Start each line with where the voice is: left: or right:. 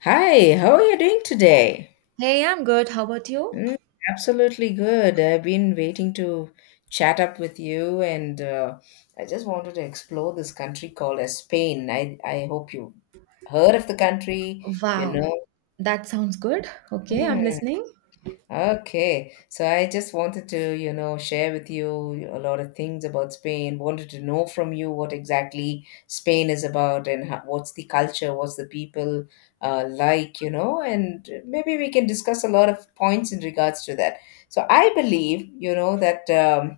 left: Hi, how are you doing today?
right: Hey, I'm good. How about you?
left: Mm, absolutely good. I've been waiting to chat up with you, and I just wanted to explore this country called as Spain. I hope you heard of the country, you
right: Wow,
left: know.
right: that sounds good. Okay, I'm
left: Hmm.
right: listening.
left: Okay, so I just wanted to, share with you a lot of things about Spain. Wanted to know from you what exactly Spain is about and how, what's the culture, what's the people like, and maybe we can discuss a lot of points in regards to that. So I believe, that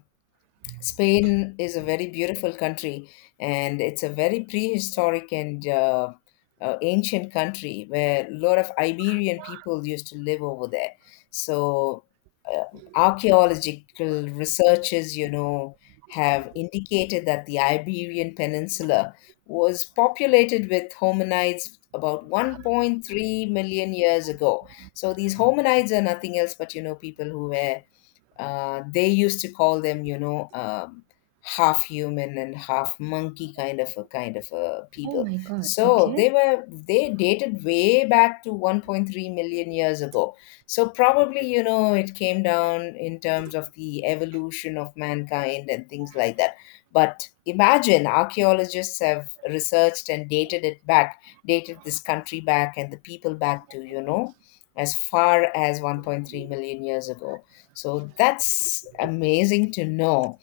left: Spain is a very beautiful country, and it's a very prehistoric and ancient country where a lot of Iberian people used to live over there. So, uh, archaeological researchers, have indicated that the Iberian Peninsula was populated with hominids about 1.3 million years ago. So, these hominids are nothing else but, people who were they used to call them, half human and half monkey kind of a
right: Oh
left: people.
right: my God.
left: So
right: Okay.
left: they dated way back to 1.3 million years ago. So probably it came down in terms of the evolution of mankind and things like that. But imagine archaeologists have researched and dated it back, dated this country back and the people back to as far as 1.3 million years ago. So that's amazing to know.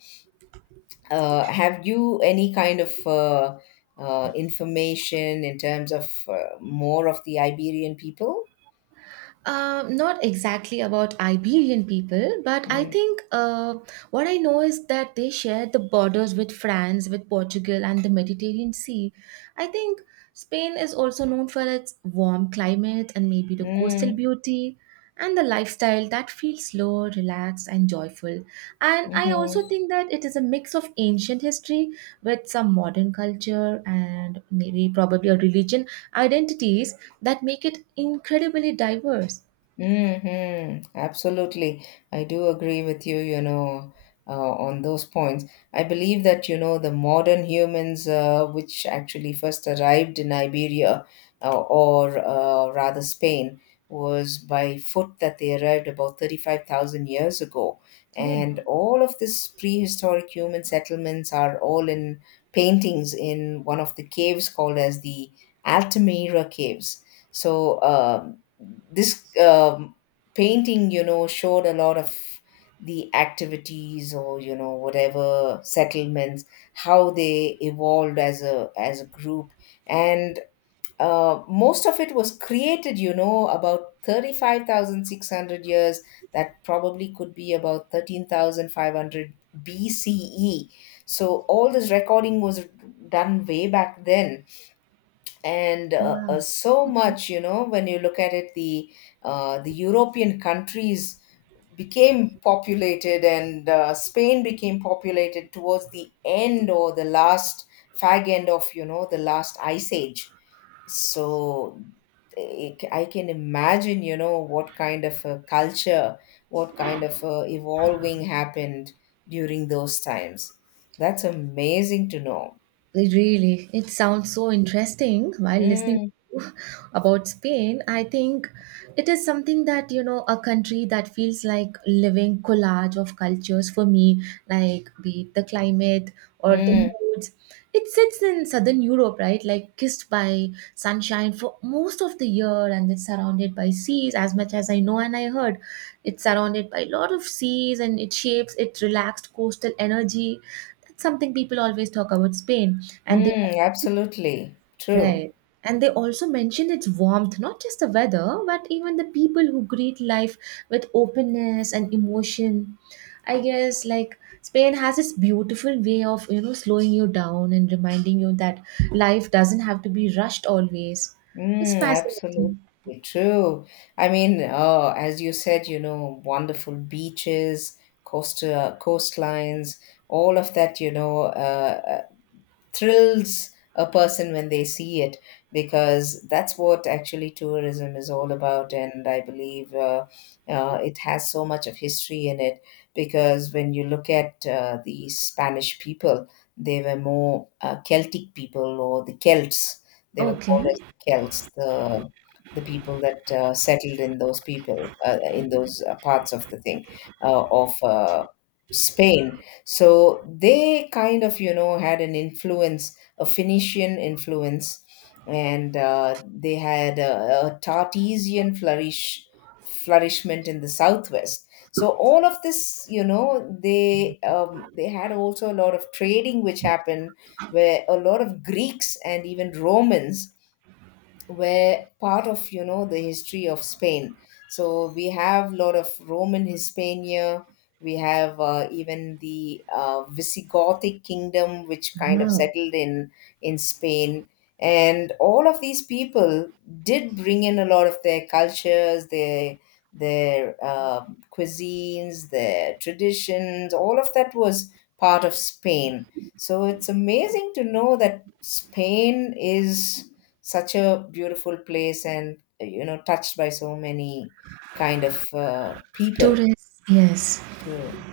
left: Have you any kind of information in terms of more of the Iberian people?
right: Not exactly about Iberian people, but I
left: Mm.
right: think what I know is that they share the borders with France, with Portugal, and the Mediterranean Sea. I think Spain is also known for its warm climate and maybe the coastal
left: Mm.
right: beauty and the lifestyle that feels slow, relaxed, and joyful. And I also
left: Mhm.
right: think that it is a mix of ancient history with some modern culture and maybe probably a religion identities that make it incredibly diverse.
left: Mm-hmm. Absolutely. I do agree with you, on those points. I believe that, the modern humans, which actually first arrived in Iberia or rather Spain, was by foot that they arrived about 35,000 years ago.
right: Oh,
left: And all of these prehistoric human settlements are all in paintings in one of the caves called as the Altamira Caves. So, this painting, showed a lot of the activities or whatever settlements, how they evolved as a group, and most of it was created about 35,600 years, that probably could be about 13,500 BCE. So all this recording was done way back then. And
right: wow.
left: so
right: Okay.
left: much, when you look at it, the European countries became populated, and Spain became populated towards the end or the last fag end of the last ice age. So I can imagine what kind of a culture, what kind of a evolving happened during those times. That's amazing to know.
right: It Really, it sounds so interesting while listening to
left: Mm,
right: you about Spain. I think it is something that, you know, a country that feels like living collage of cultures for me, like be it the climate or the
left: mm.
right: moods. It sits in southern Europe, right? Like kissed by sunshine for most of the year, and it's surrounded by seas as much as I know and I heard. It's surrounded by a lot of seas and it shapes its relaxed coastal energy. That's something people always talk about Spain. And they
left: Mm, absolutely true.
right: Right. And they also mention its warmth, not just the weather, but even the people who greet life with openness and emotion. I guess like Spain has this beautiful way of, you know, slowing you down and reminding you that life doesn't have to be rushed always. It's
left: Mm, absolutely
right: fascinating.
left: true. I mean, as you said, wonderful beaches, coastal coastlines, all of that, thrills a person when they see it, because that's what actually tourism is all about. And I believe it has so much of history in it, because when you look at the Spanish people, they were more Celtic people, or the Celts. They were
right: Okay.
left: called as the Celts, the people that settled in those people in those parts of the thing, of Spain. So they kind of had an influence a Phoenician influence. And they had a Tartesian flourishment in the southwest. So all of this, they had also a lot of trading which happened, where a lot of Greeks and even Romans were part of the history of Spain. So we have lot of Roman Hispania. We have even the Visigothic kingdom, which kind of
right: Wow.
left: settled in Spain, and all of these people did bring in a lot of their cultures, their cuisines, their traditions. All of that was part of Spain. So it's amazing to know that Spain is such a beautiful place and touched by so many kind of people
right: Tourists, yes.
left: too.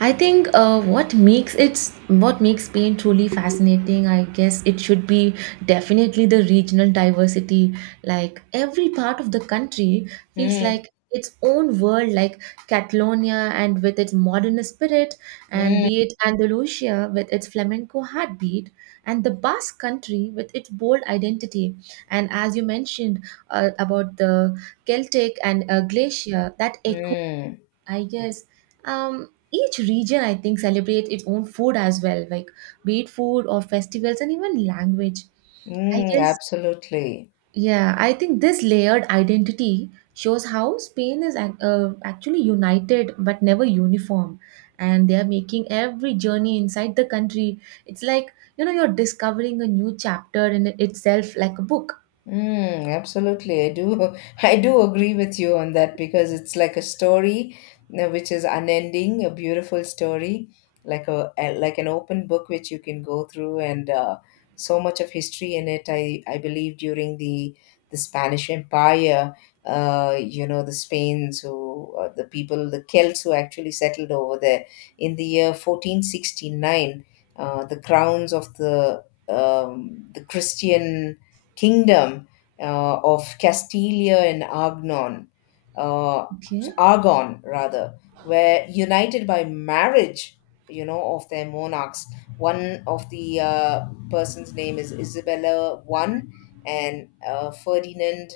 right: I think what makes Spain truly fascinating, I guess it should be definitely the regional diversity. Like every part of the country feels
left: Mm,
right: like its own world, like Catalonia and with its modern spirit, and
left: mm,
right: be it Andalusia with its flamenco heartbeat, and the Basque country with its bold identity. And as you mentioned about the Celtic and glacier, that
left: mm,
right: I guess each region I think celebrates its own food as well, like be it food or festivals and even language. I
left: mm,
right: guess
left: absolutely.
right: yeah, I think this layered identity shows how Spain is actually united but never uniform, and they are making every journey inside the country. It's like, you know, you're discovering a new chapter in itself, like a book.
left: Mm, absolutely. I do I do agree with you on that, because it's like a story which is unending, a beautiful story, like an open book which you can go through, and so much of history in it. I believe during the Spanish Empire, the people, the Celts who actually settled over there in the year 1469, the crowns of the Christian kingdom, of Castilia and Argon, uh,
right: Okay.
left: Argon rather, were united by marriage, of their monarchs. One of the person's name is Isabella I, and Ferdinand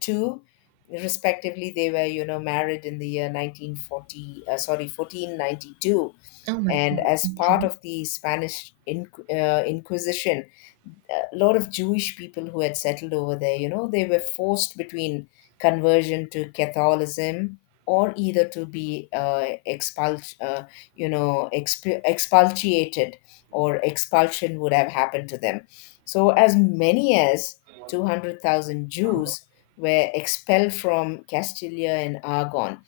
left: two, respectively. They were, married in the year 1492,
right: Oh my
left: and
right: God.
left: as part
right: Okay.
left: of the Spanish Inquisition, a lot of Jewish people who had settled over there, they were forced between conversion to Catholicism, or either to be expulsed, expulsated, or expulsion would have happened to them. So, as many as 200,000 Jews were expelled from Castilia and Aragon.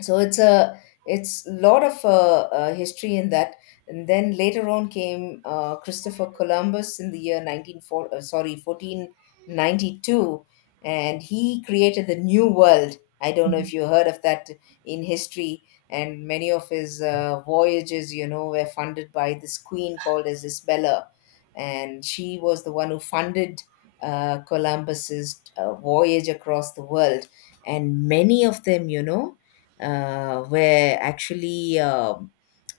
left: So it's lot of history in that. And then later on came Christopher Columbus in the year nineteen four sorry 1492, and he created the new world. I don't know
right: Mm-hmm.
left: if you heard of that in history. And many of his voyages were funded by this queen called as Isabella, and she was the one who funded Columbus's voyage across the world. And many of them, where actually,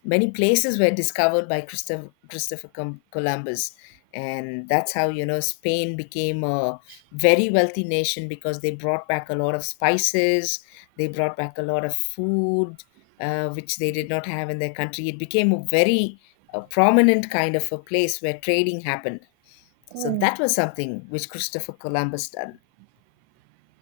left: many places were discovered by Christopher Columbus. And that's how, Spain became a very wealthy nation, because they brought back a lot of spices, they brought back a lot of food, which they did not have in their country. It became a very prominent kind of a place where trading happened. So
right: Oh.
left: that was something which Christopher Columbus done.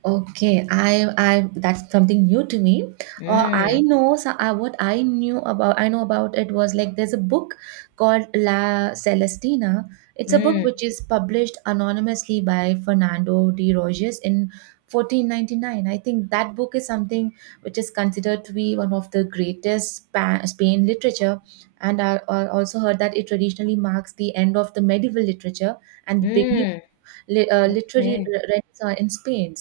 right: Okay, I that's something new to me. I
left: Mm,
right: know, so I, what I knew about I know about it was like there's a book called La Celestina. It's a book
left: mm,
right: which is published anonymously by Fernando de Roges in 1499. I think that book is something which is considered to be one of the greatest Spain literature, and I also heard that it traditionally marks the end of the medieval literature and the beginning
left: mm.
right: literary
left: Yeah.
right: renaissance in Spain.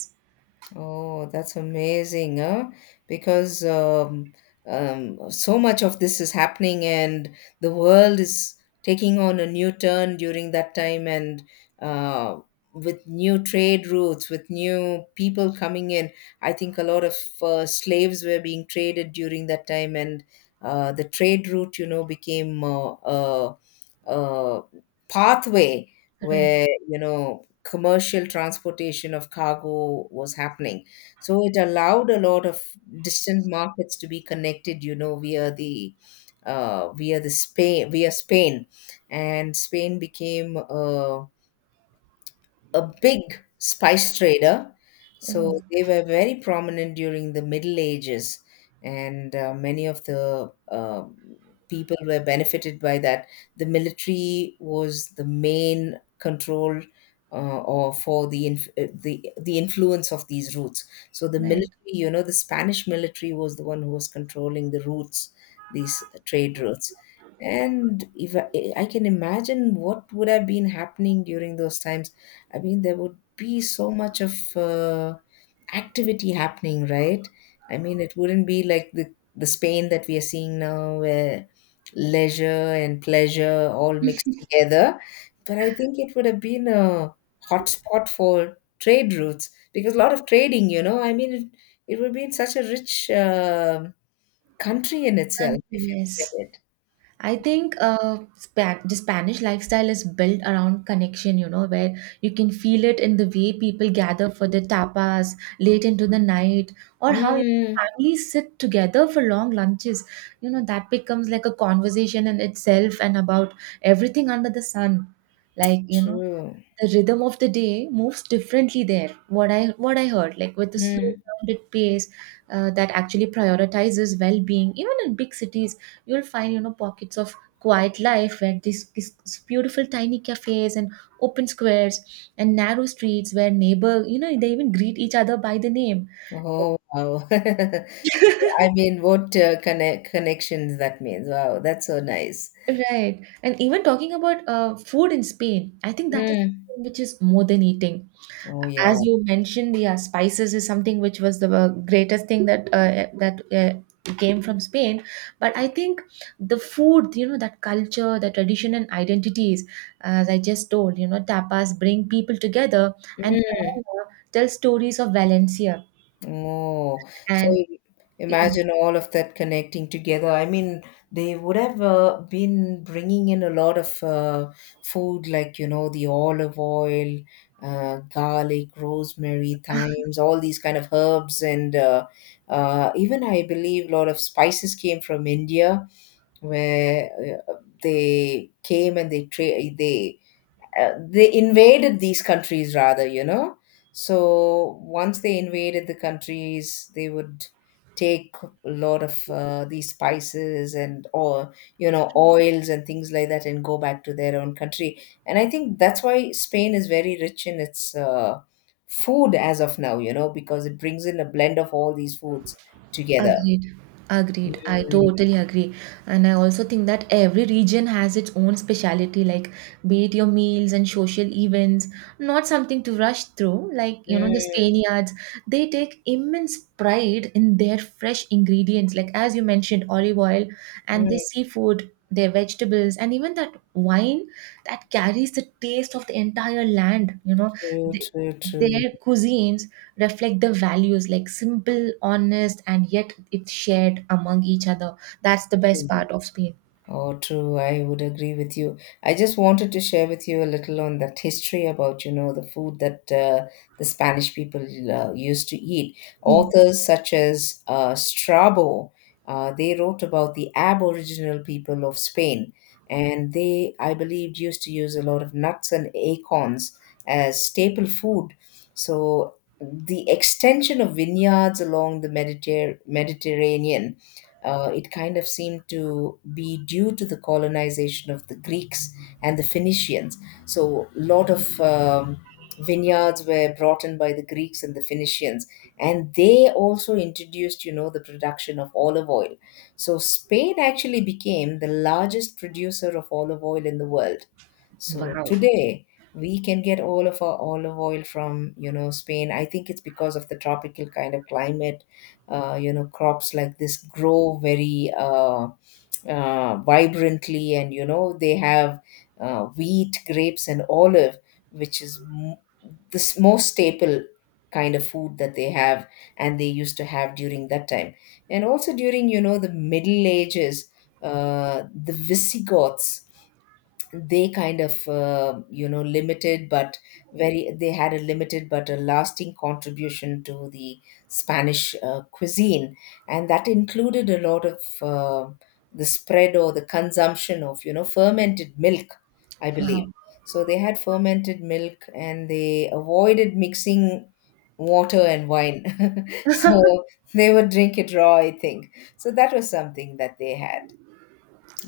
left: Oh, that's amazing, huh? Because so much of this is happening, and the world is taking on a new turn during that time, and uh, with new trade routes, with new people coming in. I think a lot of slaves were being traded during that time, and the trade route, became a pathway
right: Right.
left: where, commercial transportation of cargo was happening. So it allowed a lot of distant markets to be connected, via Spain, and Spain became a big spice trader.
right: Oh,
left: So they were very prominent during the Middle Ages, and many of the people were benefited by that. The military was the main control. Or for the the influence of these routes. So the military,
right: right.
left: the Spanish military was the one who was controlling the routes, these trade routes. And if I can imagine what would have been happening during those times. I mean, there would be so much of activity happening, right? I mean, it wouldn't be like the Spain that we are seeing now, where leisure and pleasure all mixed together. But I think it would have been a hotspot for trade routes, because a lot of trading, I mean, it would be such a rich country in itself
right: Country,
left: if you look
right: yes.
left: at it.
right: I think Spa the Spanish lifestyle is built around connection, you know, where you can feel it in the way people gather for the tapas late into the night, or how
left: Mm,
right: families sit together for long lunches. You know, that becomes like a conversation in itself and about everything under the sun. Like, you know,
left: true.
right: the rhythm of the day moves differently there, what I heard, like with a slow
left: Mm.
right: grounded pace that actually prioritizes well-being. Even in big cities, you'll find, you know, pockets of quiet life where these beautiful tiny cafes and open squares and narrow streets where neighbor, you know, they even greet each other by the name.
left: Oh, wow. I mean, what connections that means. Wow, that's so nice.
right: Right. And even talking about food in Spain, I think that is
left: Mm.
right: something which is more than eating.
left: Oh
right: As
left: yeah.
right: you mentioned, yeah, spices is something which was the greatest thing that came from Spain. But I think the food, you know, that culture, the tradition and identities, as I just told, you know, tapas bring people together and
left: Mm.
right: Tarazona tell stories of Valencia
left: Oh, so
right: and. Yeah,
left: imagine all of that connecting together. I mean, they would have been bringing in a lot of food, like, the olive oil, garlic, rosemary, thymes, all these kind of herbs. And even I believe a lot of spices came from India, where uh, they came and they tra- they invaded these countries, rather. So, once they invaded the countries, they would take a lot of these spices and or you know oils and things like that, and go back to their own country. And I think that's why Spain is very rich in its food as of now, because it brings in a blend of all these foods together.
right: agreed. Agreed. I
left: Mm,
right: totally agree. And I also think that every region has its own speciality, like be it your meals and social events, not something to rush through. Like, you know, the
left: mm,
right: Spaniards, they take immense pride in their fresh ingredients, like as you mentioned, olive oil and their
left: mm,
right: seafood, their vegetables, and even that wine that carries the taste of the entire land, you know.
left: true, true, true,
right: Their cuisines reflect the values like simple, honest, and yet it's shared among each other. That's the best
left: true.
right: part of Spain.
left: Oh, true. I would agree with you. I just wanted to share with you a little on that history about, the food that the Spanish people used to eat.
right: Yes.
left: Authors such as Strabo, they wrote about the Aboriginal people of Spain, and they, I believe, used to use a lot of nuts and acorns as staple food. So the extension of vineyards along the Mediterranean it kind of seemed to be due to the colonization of the Greeks and the Phoenicians. So, a lot of vineyards were brought in by the Greeks and the Phoenicians, and they also introduced, you know, the production of olive oil. So, Spain actually became the largest producer of olive oil in the world so
right: Wow.
left: today we can get all of our olive oil from, you know, Spain. I think it's because of the tropical kind of climate. You know, crops like this grow very vibrantly, and you know they have wheat, grapes, and olive, which is this most staple kind of food that they have, and they used to have during that time, and also during you know the Middle Ages, the Visigoths they kind of you know limited but very they had a limited but a lasting contribution to the Spanish cuisine, and that included a lot of the spread or the consumption of you know fermented milk I believe.
right: Wow.
left: So they had fermented milk and they avoided mixing water and wine so they would drink it raw I think, so that was something that they had.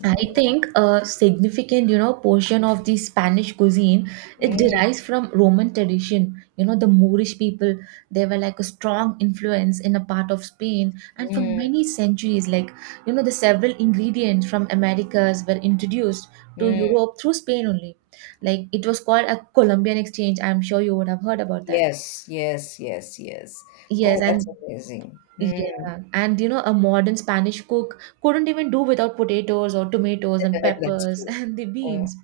right: I
left: Oh.
right: think a significant, you know, portion of the Spanish cuisine it
left: mm,
right: derives from Roman tradition. You know, the Moorish people, they were like a strong influence in a part of Spain, and for
left: mm,
right: many centuries, like, you know, the several ingredients from Americas were introduced to
left: mm.
right: Europe through Spain only. Like it was called a Columbian exchange. I'm sure you would have heard about that.
left: Yes, yes, yes, yes. Oh,
right: Yes,
left: that's
right: and
left: amazing. Hmm.
right: yeah, and you know, a modern Spanish cook couldn't even do without potatoes or tomatoes and
left: That's
right: peppers
left: true.
right: and the
left: Oh,
right: beans.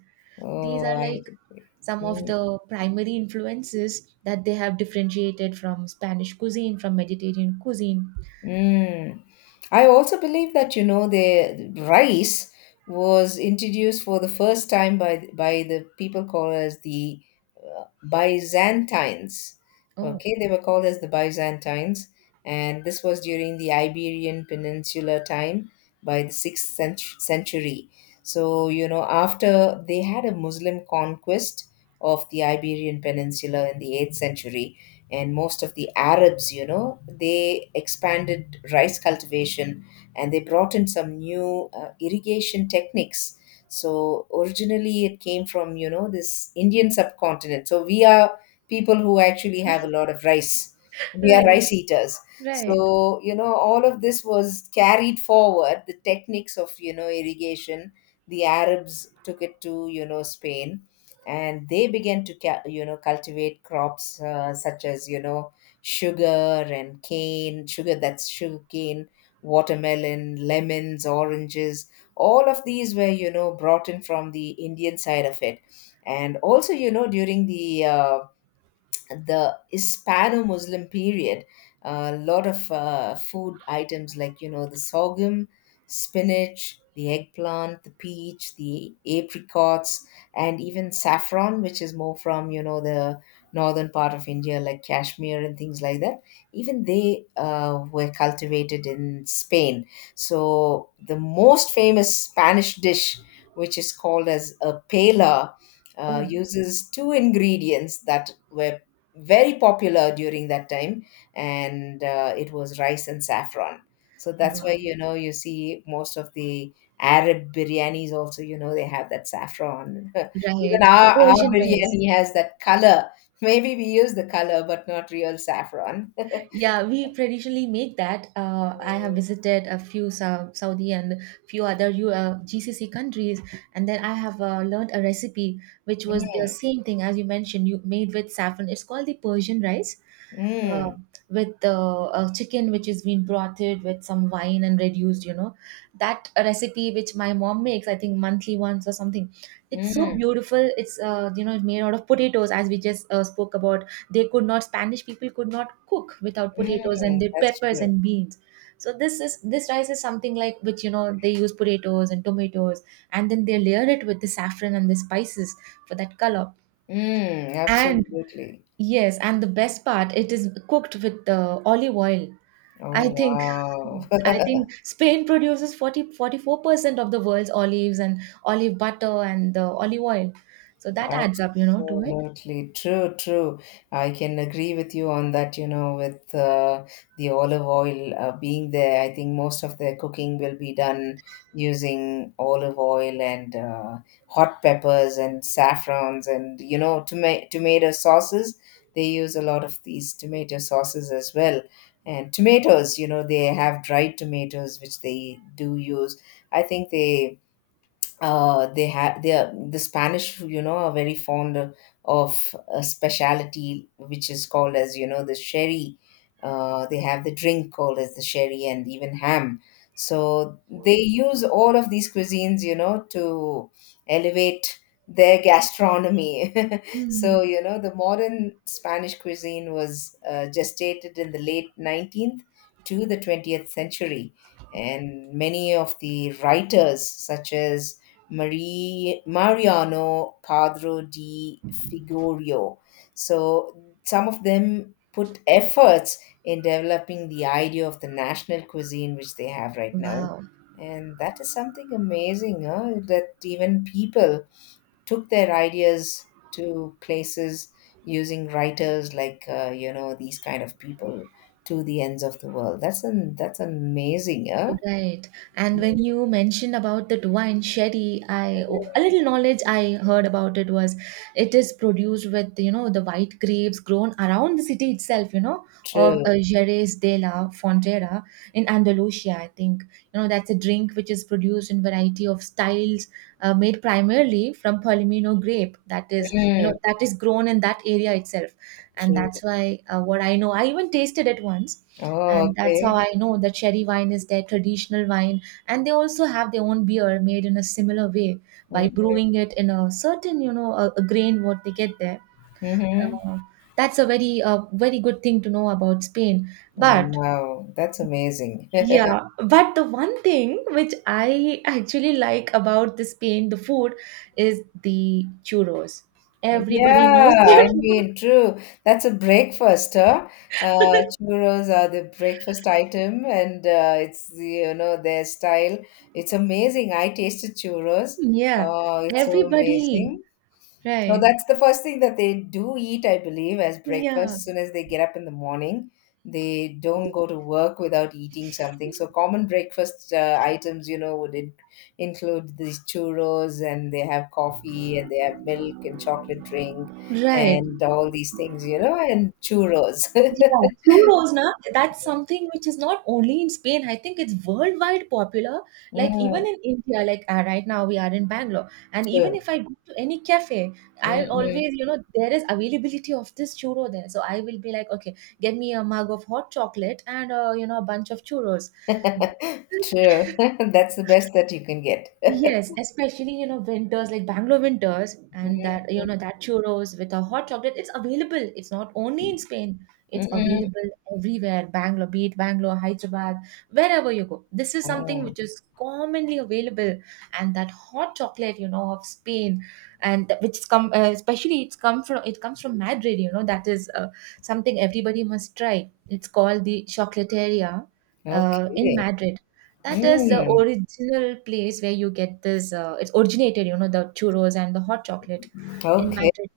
right: These
left: oh,
right: are
left: I
right: like
left: agree.
right: some of
left: Hmm.
right: the primary influences that they have differentiated from Spanish cuisine, from Mediterranean cuisine.
left: Mm. I also believe that you know the rice was introduced for the first time by the people called as the uh, Byzantines.
right: Oh,
left: Okay, they were called as the Byzantines, and this was during the Iberian Peninsula time by the sixth century. So you know after they had a Muslim conquest of the Iberian Peninsula in the eighth century, and most of the Arabs, you know, they expanded rice cultivation and they brought in some new irrigation techniques. So originally it came from, you know, this Indian subcontinent. So we are people who actually have a lot of rice. We are
right: right,
left: rice eaters.
right: right.
left: So, you know, all of this was carried forward, the techniques of, you know, irrigation. The Arabs took it to, you know, Spain and they began to you know cultivate crops such as you know sugar and cane sugar, that's sugar cane, watermelon, lemons, oranges, all of these were you know brought in from the Indian side of it, and also you know during the Hispano-Muslim period, a lot of food items like you know the sorghum, spinach, the eggplant, the peach, the apricots, and even saffron, which is more from you know the northern part of India, like Kashmir and things like that. Even they were cultivated in Spain. So the most famous Spanish dish, which is called as a paella
right: Oh,
left: uses two ingredients that were very popular during that time, and it was rice and saffron, so that's why
right: wow.
left: you know you see most of the Arab biryanis also you know they have that saffron even
right: Right, the
left: our
right: Persian rice.
left: biryani has that color, maybe we use the color but not real saffron.
right: Yeah, we traditionally make that. I have visited a few Saudi and few other GCC countries, and then I have learned a recipe which was the
left: Mm,
right: same thing as you mentioned. You made with saffron. It's called the Persian rice, uh,
left: mm,
right: with a chicken which is been brothed with some wine and reduced, you know, that recipe which my mom makes, I think, monthly once or something. It's so
left: mm,
right: beautiful. It's you know, it's made out of potatoes, as we just spoke about. They could not spanish people could not cook without potatoes and
left: mm,
right: their
left: that's
right: peppers
left: true.
right: and beans. So this rice is something like which, you know, they use potatoes and tomatoes and then they layer it with the saffron and the spices for that color.
left: Mm,
right: And
left: absolutely.
right: yes, and the best part, it is cooked with olive oil. I
left: Oh,
right: think
left: wow.
right: I think Spain produces forty four percent of the world's olives and olive butter and the olive oil. So that adds up, you know, to it.
left: Absolutely true, true. I can agree with you on that. You know, with the olive oil being there, I think most of the cooking will be done using olive oil and hot peppers and saffrons and, you know, tomato sauces. They use a lot of these tomato sauces as well. And tomatoes, you know, they have dried tomatoes, which they do use. I think they have they are, the Spanish, you know, are very fond of a specialty which is called as you know the sherry. They have the drink called as the sherry and even ham. So they use all of these cuisines, you know, to elevate their gastronomy. So
right: Mhm.
left: you know, the modern Spanish cuisine was gestated in the late 19th to the 20th century, and many of the writers, such as Mariano Padro di Figueroa. So some of them put efforts in developing the idea of the national cuisine which they have right now.
right: Wow.
left: And that is something amazing, huh? That even people took their ideas to places using writers like you know these kind of people to the ends of the world. That's amazing, huh?
right: Right. And when you mentioned about that wine sherry, I a little knowledge I heard about it was it is produced with, you know, the white grapes grown around the city itself, you know, of
left: True.
right: Jerez de la Frontera in Andalusia. I think, you know, that's a drink which is produced in variety of styles, made primarily from Palomino grape. That is, you know,
left: Mm,
right: that is grown in that area itself, and
left: true.
right: that's why what I know. I even tasted it once,
left: Oh,
right: and that's how
left: okay.
right: I know the cherry wine is their traditional wine. And they also have their own beer made in a similar way by
left: Mm-hmm.
right: brewing it in a certain, you know, a grain what they get there.
left: Mm-hmm.
right: Uh, that's a very, very good thing to know about Spain.
left: Oh,
right: But
left: wow, that's amazing.
right: yeah, but the one thing which I actually like about the Spain, the food, is the churros. Everybody knows
left: Yeah, I
right: churros.
left: mean, true. That's a breakfast, huh? Churros are the breakfast item, and it's the, you know their style. It's amazing. I tasted churros.
right: Yeah,
left: Oh, it's so
right: everybody.
left: amazing. So
right: Right.
left: that's the first thing that they do eat, I believe, as breakfast.
right: Yeah,
left: As soon as they get up in the morning, they don't go to work without eating something. So common breakfast items, you know, would include these churros, and they have coffee and they have milk and chocolate drink
right: right.
left: and all these things, you know, and churros.
right: Yeah, churros, na, that's something which is not only in Spain. I think it's worldwide popular. Like even
left: Mm,
right: in India, like right now we are in Bangalore, and even
left: true.
right: if I go to any cafe, I
left: Mm-mm.
right: always, you know, there is availability of this churro there. So I will be like, okay, get me a mug of hot chocolate and you know, a bunch of churros.
left: True. That's the best that you can get.
right: Yes, especially, you know, winters like Bangalore winters, and that, you know, that churros with a hot chocolate, it's available. It's not only in Spain; it's
left: Mm-mm.
right: available everywhere. Bangalore, be it Bangalore, Hyderabad, wherever you go, this is something
left: Oh,
right: which is commonly available. And that hot chocolate, you know, of Spain, and th- which is come especially it's come from it comes from Madrid. You know, that is something everybody must try. It's called the Chocolateria in
left: okay.
right: Madrid, that is the
left: Mm,
right: original place where you get this. It's originated, you know, the churros and the hot chocolate in
left: okay.
right: Madrid.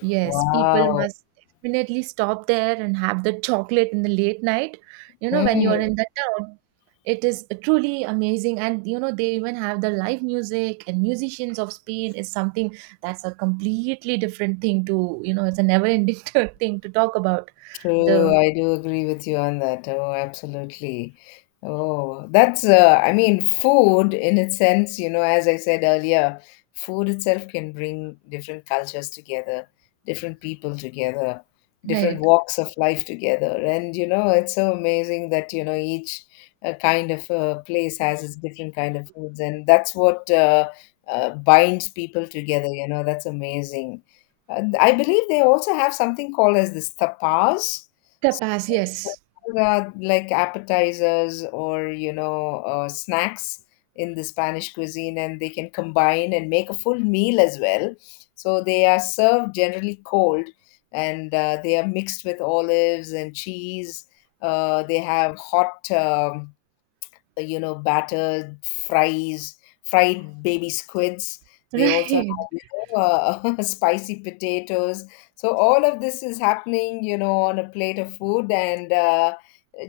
right: Yes, people
left: Wow.
right: must definitely stop there and have the chocolate in the late night. You know, when you are
left: Mm.
right: in the town, it is truly amazing. And, you know, they even have the live music, and musicians of Spain is something that's a completely different thing to, you know, it's a never-ending thing to talk about.
left: True,
right: The
left: I do agree with you on that. Oh, absolutely. Oh, that's, I mean, food in its sense, you know, as I said earlier, food itself can bring different cultures together, different people together, different
right: Right,
left: walks of life together. And, you know, it's so amazing that, you know, each kind of place has its different kind of foods. And that's what binds people together, you know, that's amazing. I believe they also have something called as this tapas, so,
right: tapas, yes,
left: like appetizers or you know snacks in the Spanish cuisine, and they can combine and make a full meal as well. So they are served generally cold, and they are mixed with olives and cheese. They have hot. You know, battered fries, fried baby squids, they also have
right: right.
left: you know spicy potatoes, so all of this is happening you know on a plate of food, and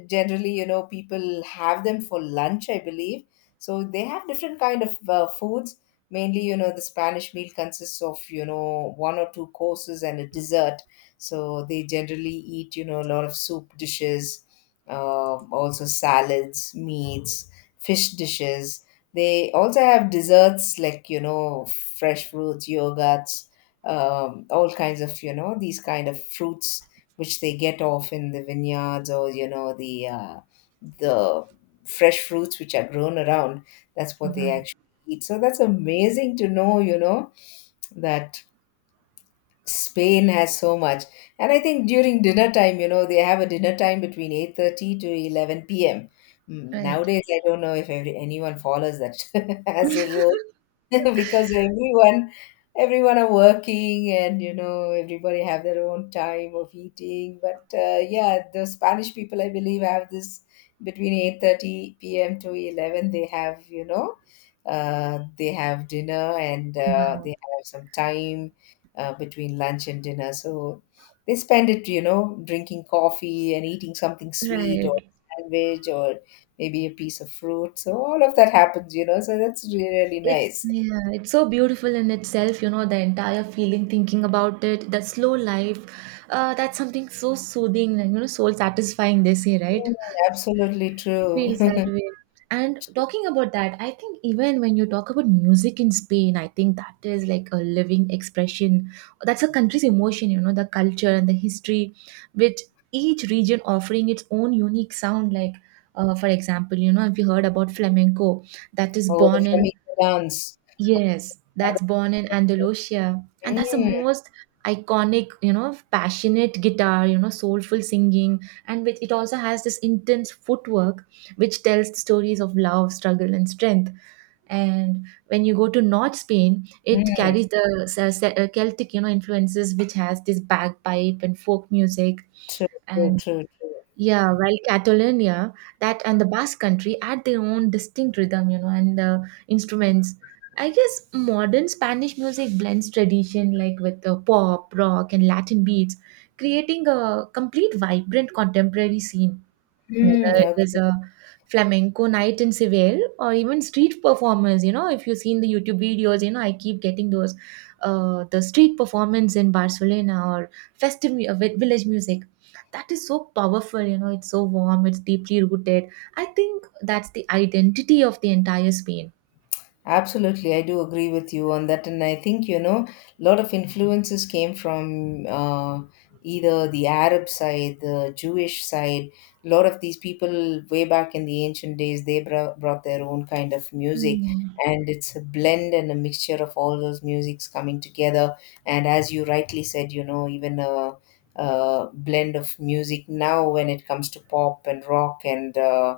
left: generally you know people have them for lunch I believe. So they have different kind of foods. Mainly you know the Spanish meal consists of you know one or two courses and a dessert, so they generally eat you know a lot of soup dishes, also salads, meats, fish dishes. They also have desserts like, you know, fresh fruits, yogurts, all kinds of, you know, these kind of fruits which they get off in the vineyards or, you know, the fresh fruits which are grown around. That's what they
right: Wow,
left: actually eat. So that's amazing to know, you know, that Spain has so much. And I think during dinner time, you know, they have a dinner time between 8:30 to 11 p.m. Mm,
right: right.
left: nowadays, I don't know if anyone follows that as a rule. Because everyone are working and you know everybody have their own time of eating, but yeah, the Spanish people I believe have this between 8:30 p.m. to 11 they have you know they have dinner, and they
right: Wow.
left: have some time between lunch and dinner, so they spend it you know drinking coffee and eating something sweet or
right: Right.
left: sandwich or maybe a piece of fruit, so all of that happens you know, so that's really
right: It's
left: nice.
right: Yeah, it's so beautiful in itself, you know, the entire feeling, thinking about it, the slow life. That's something so soothing and, you know, soul satisfying, they say, right?
left: Mm, absolutely true.
right: Feels that way. And talking about that, I think even when you talk about music in Spain, I think that is like a living expression. That's a country's emotion, you know, the culture and the history, with each region offering its own unique sound, like, for example, you know, if you heard about flamenco, that is
left: Oh, the
right: born in
left: flamenco dance.
right: Yes, that's born in Andalusia. And that's the
left: Mm,
right: most iconic, you know, passionate guitar, you know, soulful singing, and which it also has this intense footwork which tells the stories of love, struggle, and strength. And when you go to North Spain, it
left: mm,
right: carries the Celtic, you know, influences, which has this bagpipe and folk music.
left: true, true,
right: And
left: true, true.
right: yeah, while Catalonia, that and the Basque country had their own distinct rhythm, you know, and instruments. I guess modern Spanish music blends tradition like with pop, rock, and Latin beats, creating a complete vibrant contemporary scene,
left: Mm,
right: whether it is
left: okay.
right: a flamenco night in Seville or even street performers. You know, if you see in the YouTube videos, you know, I keep getting those, the street performance in Barcelona or festive village music. That is so powerful, you know, it's so warm, it's deeply rooted. I think that's the identity of the entire Spain.
left: Absolutely, I do agree with you on that, and I think you know a lot of influences came from either the Arab side, the Jewish side. A lot of these people, way back in the ancient days, they brought their own kind of music,
right: Hmm.
left: and it's a blend and a mixture of all those musics coming together. And as you rightly said, you know, even a blend of music now when it comes to pop and rock and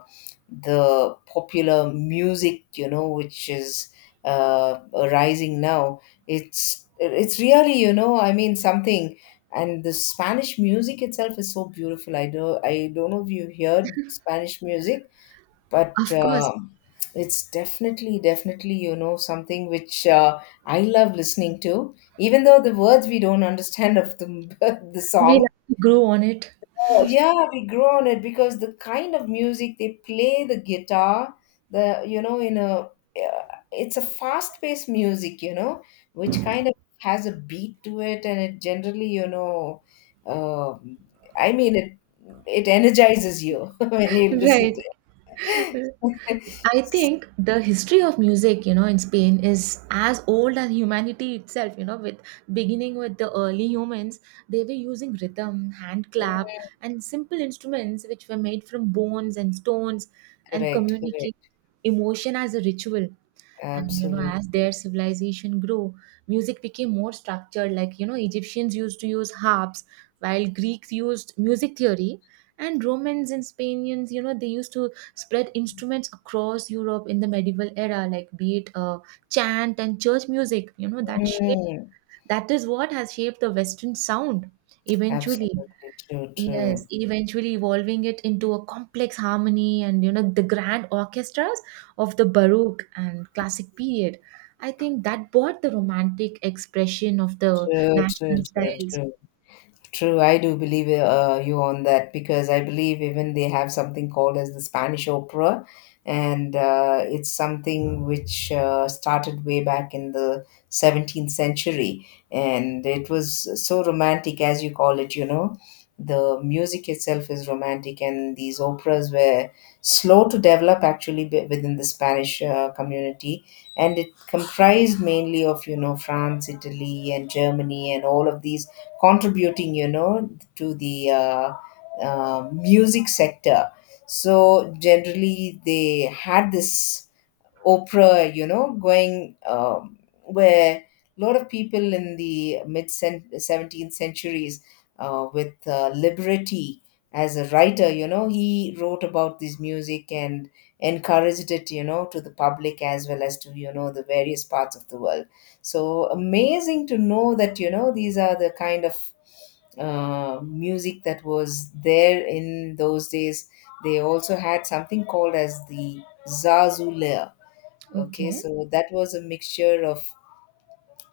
left: the popular music you know which is uh, rising now, it's really you know I mean something, and the Spanish music itself is so beautiful. I do, I don't know if you heard Spanish music, but
right: Of course,
left: it's definitely you know something which I love listening to, even though the words we don't understand of the the
right: we
left: song.
right: like to grow on it.
left: Oh, yeah, we grow on it because the kind of music they play, the guitar, the you know, in a uh, it's a fast-paced music, you know, which kind of has a beat to it, and it generally, you know, um I mean, it energizes you when you listen to
right: Right.
left: it.
right: I think the history of music, you know, in Spain is as old as humanity itself, you know, with beginning with the early humans. They were using rhythm, hand clap, and simple instruments which were made from bones and stones, and
left: Correct,
right: communicate
left: correct,
right: emotion as a ritual. And you know, as
left: absolutely.
right: their civilization grew, music became more structured, like, you know, Egyptians used to use harps, while Greeks used music theory, and Romans and Spaniards, you know, they used to spread instruments across Europe in the medieval era, like be it chant and church music. You know,
left: Mm,
right: that is what has shaped the Western sound eventually.
left: absolutely true,
right: Yes,
left: true,
right: eventually evolving it into a complex harmony, and you know, the grand orchestras of the Baroque and classic period. I think that brought the romantic expression of the
left: true, true,
right: national
left: true,
right: styles.
left: true. True, I do believe you on that because I believe even they have something called as the Spanish opera, and it's something which started way back in the 17th century, and it was so romantic as you call it. You know, the music itself is romantic, and these operas were slow to develop actually within the Spanish community, and it comprised mainly of France, Italy, and Germany, and all of these contributing to the music sector. So generally they had this Oprah, going where a lot of people in the mid 17th centuries, with Liberty as a writer, he wrote about this music and encouraged it, to the public as well as to, the various parts of the world. So amazing to know that, these are the kind of music that was there in those days. They also had something called as the Zazule. Okay,
right: Okay.
left: so that was a mixture of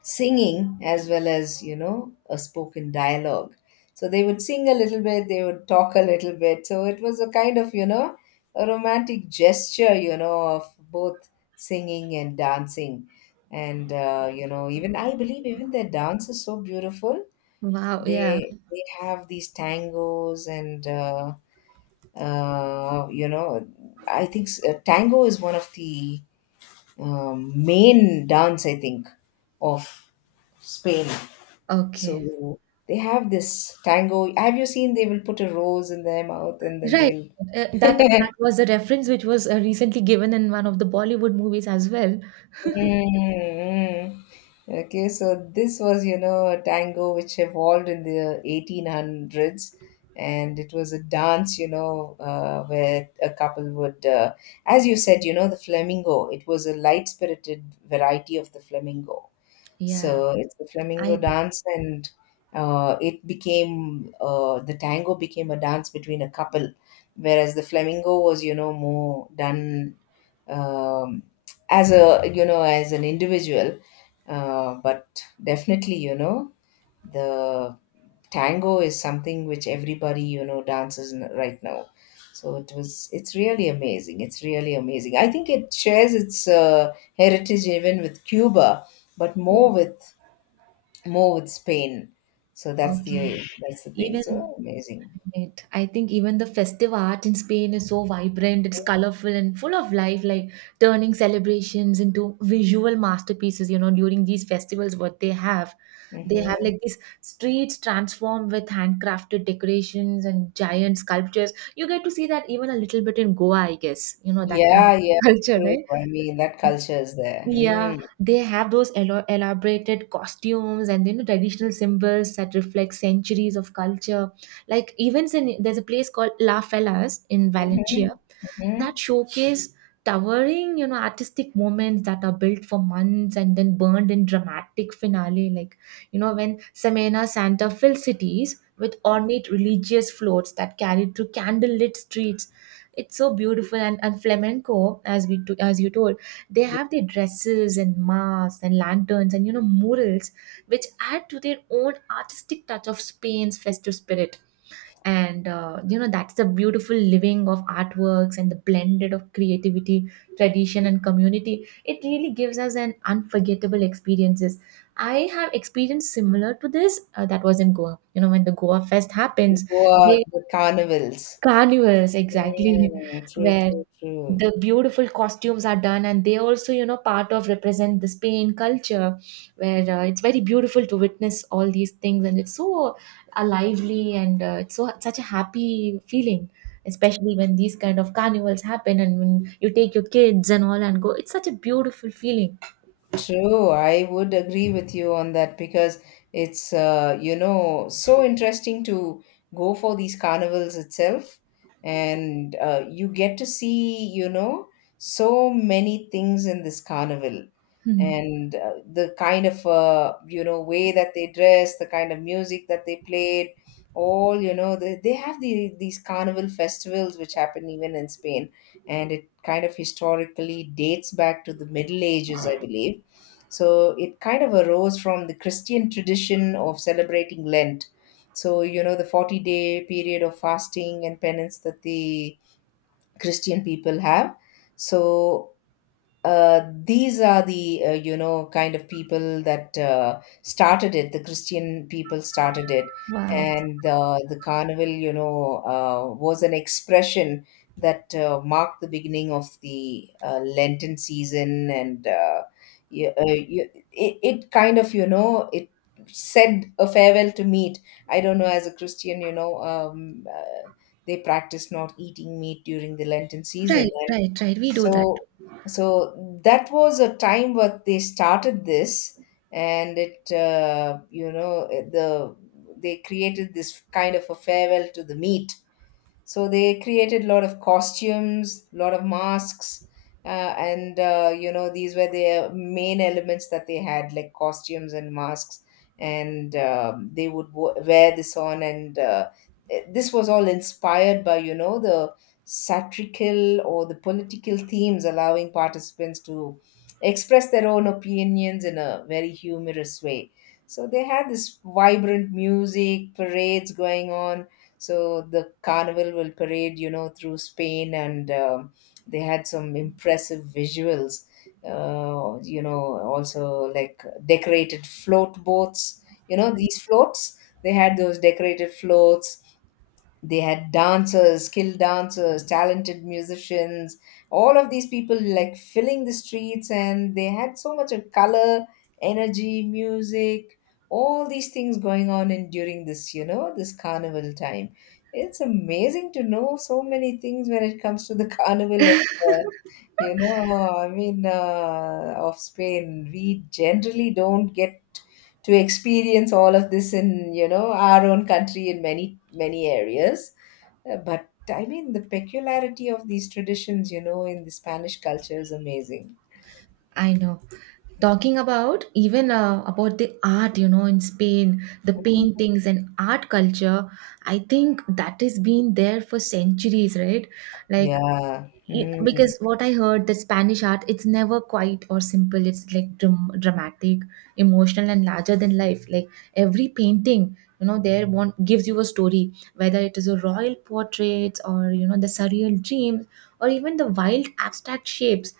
left: singing as well as, a spoken dialogue. So they would sing a little bit, they would talk a little bit. So it was a kind of, a romantic gesture, of both singing and dancing. And even I believe even their dance is so beautiful.
right: Wow, yeah.
left: They have these tangos and, uh, you know, I think tango is one of the main dance, I think, of Spain.
right: Okay.
left: So they have this tango. Have you seen they will put a rose in their mouth and then
right: Right.
left: they'll.
right: That was a reference which was recently given in one of the Bollywood movies as well.
left: Mm, mm. Okay, so this was, a tango which evolved in the 1800s. And it was a dance, where a couple would, as you said, the flamingo. It was a light spirited variety of the flamingo.
right: Yeah.
left: So it's the flamingo
right: I
left: dance, and it became the tango became a dance between a couple, whereas the flamingo was, more done um, as a, as an individual. But definitely, the tango is something which everybody, dances right now. It's really amazing. It's really amazing. I think it shares its heritage even with Cuba, but more
right: Oh,
left: with Spain. So
right: okay.
left: that's the thing.
right: Even
left: So amazing.
right: It. I think even the festive art in Spain is so vibrant, it's colorful and full of life, like turning celebrations into visual masterpieces. You know, during these festivals, they have
left: Hmm
right: like these streets transformed with handcrafted decorations and giant sculptures. You get to see that even a little bit in Goa, I guess, you know, that kind of
left: Yeah, yeah,
right: culture,
left: true.
right: right?
left: I mean, that culture is there.
right: Yeah,
left: Mm.
right: they have those elaborated costumes, and you know, traditional symbols that reflect centuries of culture. Like events in, there's a place called La Fellas in
left: hmm
right: Valencia,
left: hmm
right: that showcase towering, you know, artistic moments that are built for months and then burned in dramatic finale, like, you know, when Semena Santa fills cities with ornate religious floats that carried through candlelit streets. It's so beautiful. And flamenco, as you told, they
left: Yeah,
right: have their dresses and masks and lanterns and, you know, murals, which add to their own artistic touch of Spain's festive spirit. And you know, that's the beautiful living of artworks and the blended of creativity, tradition, and community. It really gives us an unforgettable experiences. I have experienced similar to this, that was in Goa, you know, when the Goa fest
left: the
right: happens.
left: Goa,
right: They
left: the carnivals.
right: Carnivals, exactly,
left: Mm, true,
right: where
left: true, true.
right: the beautiful costumes are done, and they also, you know, part of represent the Spain culture, where, it's very beautiful to witness all these things, and it's so, lively, and it's so such a happy feeling, especially when these kind of carnivals happen, and when you take your kids and all and go, it's such a beautiful feeling.
left: True, I would agree with you on that because it's so interesting to go for these carnivals itself, and you get to see so many things in this carnival,
right: Hmm.
left: and the kind of way that they dress, the kind of music that they played, all they have these carnival festivals which happen even in Spain, and it kind of historically dates back to the Middle Ages, I believe. So it kind of arose from the Christian tradition of celebrating Lent. So, the 40-day period of fasting and penance that the Christian people have. So, these are the kind of people that started it. The Christian people started it,
right: Wow.
left: and the carnival, was an expression that marked the beginning of the Lenten season, and it kind of it said a farewell to meat. I don't know, as a Christian, they practice not eating meat during the Lenten season,
right: Right,
left: and
right: right, right. We do that
left: so
right: too.
left: so that was a time where they started this, and it, the they created this kind of a farewell to the meat. So they created a lot of costumes, a lot of masks, uh, and these were their main elements that they had, like costumes and masks, and they would wear this on. And this was all inspired by the satirical or the political themes, allowing participants to express their own opinions in a very humorous way. So they had this vibrant music, parades going on. So the carnival will parade, through Spain, and they had some impressive visuals. Also like decorated float boats. You know, these floats. They had those decorated floats, they had dancers, skilled dancers, talented musicians, all of these people like filling the streets, and they had so much of color, energy, music, all these things going on in during this, this carnival time. It's amazing to know so many things when it comes to the carnival of uh, you know I mean, of Spain. We generally don't get to experience all of this in, our own country, in many many areas. But I mean, the peculiarity of these traditions, in the Spanish culture is amazing.
right: I know. Talking about even, about the art, you know, in Spain, the paintings and art culture, I think that has been there for centuries, right? Like,
left: Yeah. Mm.
right: Because what I heard, the Spanish art, it's never quiet or simple, it's like dramatic, emotional, and larger than life. Like every painting, you know, there one gives you a story, whether it is a royal portraits or, you know, the surreal dreams or even the wild abstract shapes.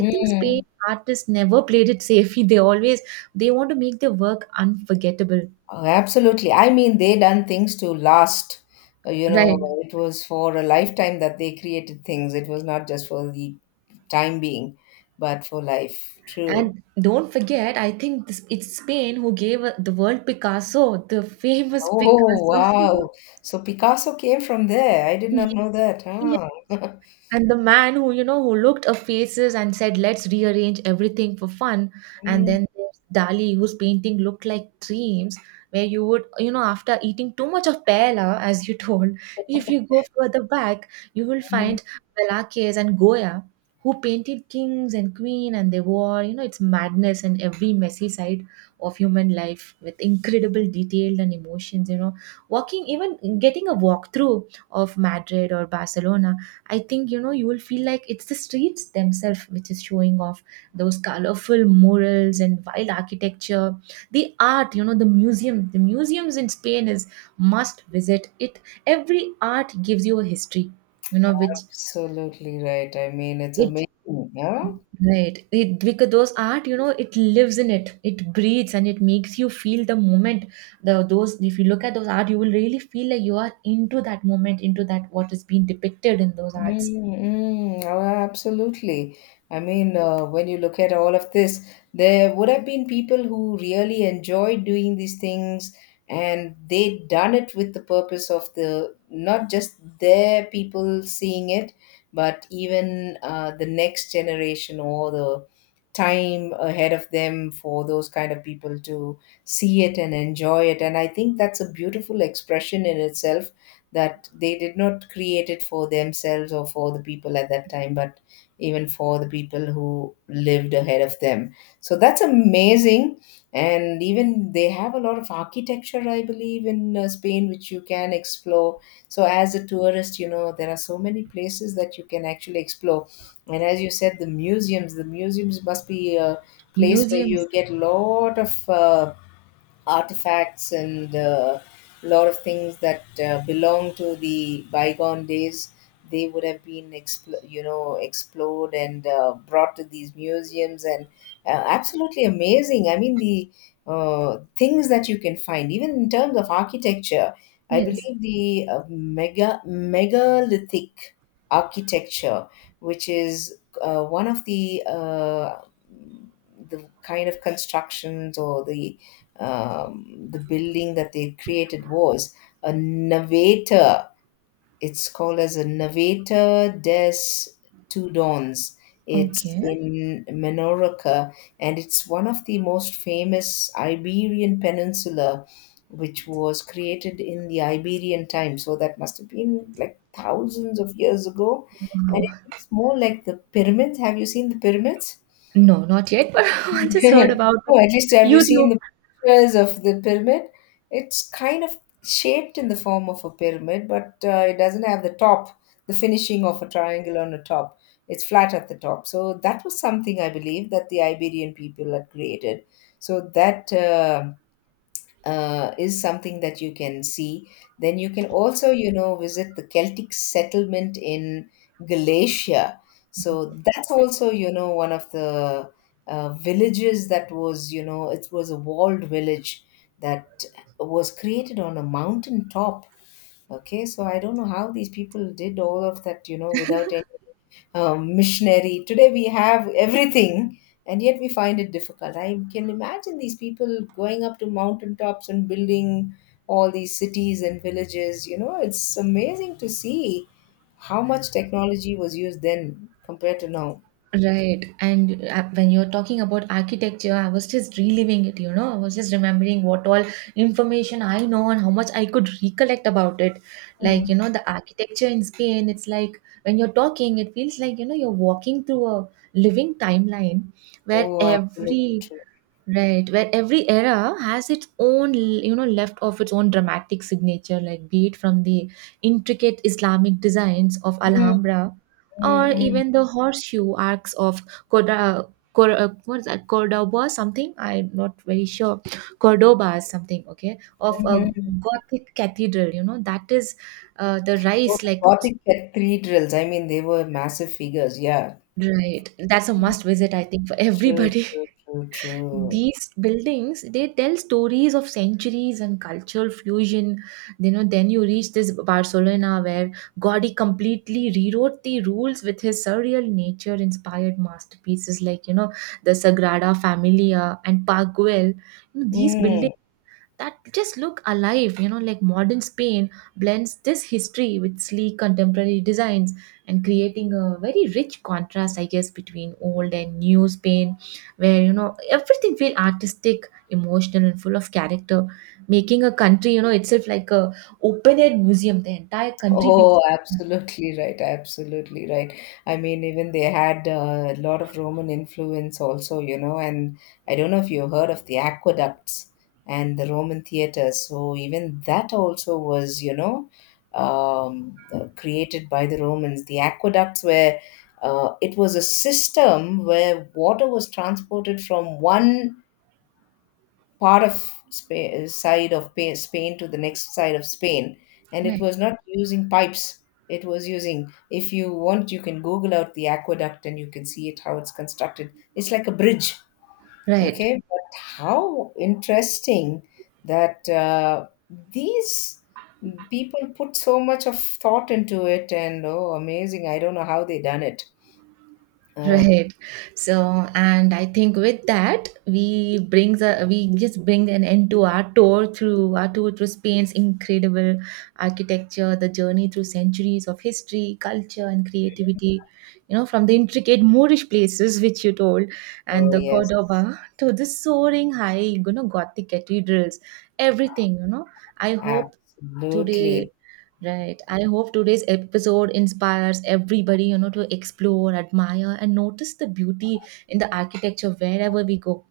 right: I think Spain artists never played it safe. They want to make their work unforgettable.
left: Oh, absolutely. I mean, they done things to last. You know,
right: Right.
left: it was for a lifetime that they created things. It was not just for the time being, but for life. True.
right: And don't forget, I think this, it's Spain who gave the world Picasso, the famous
left: Oh,
right: Picasso.
left: wow. So Picasso came from there. I did
right: 一
left: not know that.
right: 一
left: Huh?
right: And the man who, you know, who looked at faces and said, let's rearrange everything for fun. And
left: Mm,
right: then there's Dali, whose painting looked like dreams, where you would, you know, after eating too much of paella, as you told, if you go further back, you will
left: mm.
right: find Velázquez and Goya, who painted kings and queen, and they wore, you know, it's madness and every messy side of human life with incredible detail and emotions, you know, walking, even getting a walkthrough of Madrid or Barcelona. I think you know, you will feel like it's the streets themselves which is showing off those colorful murals and wild architecture. The art, you know, the museums in Spain is must visit. It Every art gives you a history, you know, which,
left: Absolutely right. I mean, it's
right: it
left: amazing. Yeah.
right: right, it because those art, you know, it lives in it, it breathes and it makes you feel the moment. The those If you look at those art, you will really feel like you are into that moment, into that what is being depicted in those
left: Mm,
right: arts.
left: mm, oh, absolutely. I mean, when you look at all of this, there would have been people who really enjoyed doing these things, and they done it with the purpose of the, not just their people seeing it, but even the next generation, or the time ahead of them, for those kind of people to see it and enjoy it. And I think that's a beautiful expression in itself, that they did not create it for themselves or for the people at that time, but even for the people who lived ahead of them. So that's amazing. And even they have a lot of architecture, I believe, in Spain, which you can explore. So, as a tourist, there are so many places that you can actually explore. And as you said, the museums must be a place where
right: Museums.
left: you get a lot of. Artifacts and a lot of things that belong to the bygone days. They would have been, explored and brought to these museums, and absolutely amazing. I mean, the things that you can find, even in terms of architecture. I
right: Yes.
left: believe the megalithic architecture, which is one of the kind of constructions, or the building that they created, was a Naveta. It's called as a Naveta des Tudons. It's
right: Okay.
left: in Menorca, and it's one of the most famous Iberian Peninsula, which was created in the Iberian time. So that must have been like thousands of years ago, and
right: Wow.
left: it looks more like the pyramids. Have you seen the pyramids?
right: No, not yet, but I just heard about
left: No, at least have you seen
right: YouTube.
left: the pictures of the pyramid? It's kind of shaped in the form of a pyramid, but it doesn't have the top, the finishing of a triangle on the top. It's flat at the top. So that was something I believe that the Iberian people had created. So that is something that you can see. Then you can also, visit the Celtic settlement in Galatia. So that's also, one of the villages that was, it was a walled village that was created on a mountain top. Okay, so I don't know how these people did all of that, without any missionary. Today we have everything, and yet we find it difficult. I can imagine these people going up to mountaintops and building all these cities and villages. You know, it's amazing to see how much technology was used then compared to now.
right: Right. And when you're talking about architecture, I was just reliving it, you know. I was just remembering what all information I know and how much I could recollect about it. Like, you
left: Mm.
right: know, the architecture in Spain, it's like when you're talking, it feels like, you know, you're walking through a living timeline where
left: Oh, absolutely
right: every
left: true.
right: Right, where every era has its own, you know, left of its own dramatic signature, like be it from the intricate Islamic designs of
left: Mm,
right: Alhambra,
left: mm,
right: or
left: mm,
right: even the horseshoe arcs of Corda, what is that, Cordoba, something? I'm not very sure. Cordoba, is something, okay, of a
left: mhm.
right: Gothic cathedral, you know, that is the
left: Oh,
right: rise,
left: the
right: like,
left: Gothic cathedrals. I mean, they were massive figures. Yeah,
right: right, that's a must visit, I think, for
left: true,
right: everybody.
left: true, true, true.
right: These buildings, they tell stories of centuries and cultural fusion. You know, then you reach this Barcelona where Gaudi completely rewrote the rules with his surreal nature inspired masterpieces, like, you know, the Sagrada Familia and Park Güell. You know, these
left: Mm.
right: buildings that just look alive, you know, like modern Spain blends this history with sleek contemporary designs, and creating a very rich contrast, I guess, between old and new Spain, where, you know, everything feel artistic, emotional, and full of character, making a country, you know, itself like a open air museum. The entire country feels.
left: Oh, absolutely right. Absolutely right. I mean, even they had a lot of Roman influence also, and I don't know if you heard of the aqueducts and the Roman theaters. So even that also was, created by the Romans. The aqueducts were, it was a system where water was transported from one part of side of Spain to the next side of Spain, and it
right: Right.
left: was not using pipes. It was using, if you want, you can Google out the aqueduct and you can see it how it's constructed. It's like a bridge,
right: Right.
left: okay? But how interesting that these people put so much of thought into it, and oh, amazing! I don't know how they done it. Oh,
right: Right. So, and I think with that, we just bring an end to our tour through Spain's incredible architecture, the journey through centuries of history, culture, and creativity. You know, from the intricate Moorish places which you told, and
left: oh
right: the
left: yes,
right: Cordoba to the soaring high, you know, Gothic cathedrals, everything. You know, I hope today
left: absolutely.
right: right, I hope today's episode inspires everybody, you know, to explore, admire, and notice the beauty in the architecture wherever we go.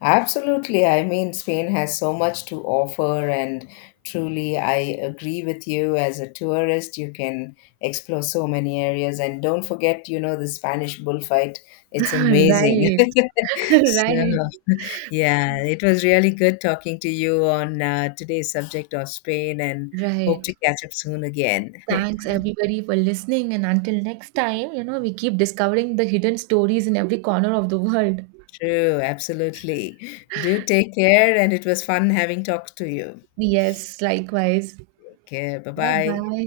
left: Absolutely. I mean, Spain has so much to offer, and truly, I agree with you. As a tourist, you can explore so many areas. And don't forget, the Spanish bullfight. It's amazing.
right: Right.
left: So,
right: Right,
left: yeah, it was really good talking to you on today's subject of Spain, and hope
right: right,
left: to catch up soon again.
right: thanks everybody for listening, and until next time, you know, we keep discovering the hidden stories in every corner of the world.
left: True, absolutely. Do take care, and it was fun having talked to you.
right: Yes, likewise.
left: Okay, bye
right: Bye
left: bye.
right: bye.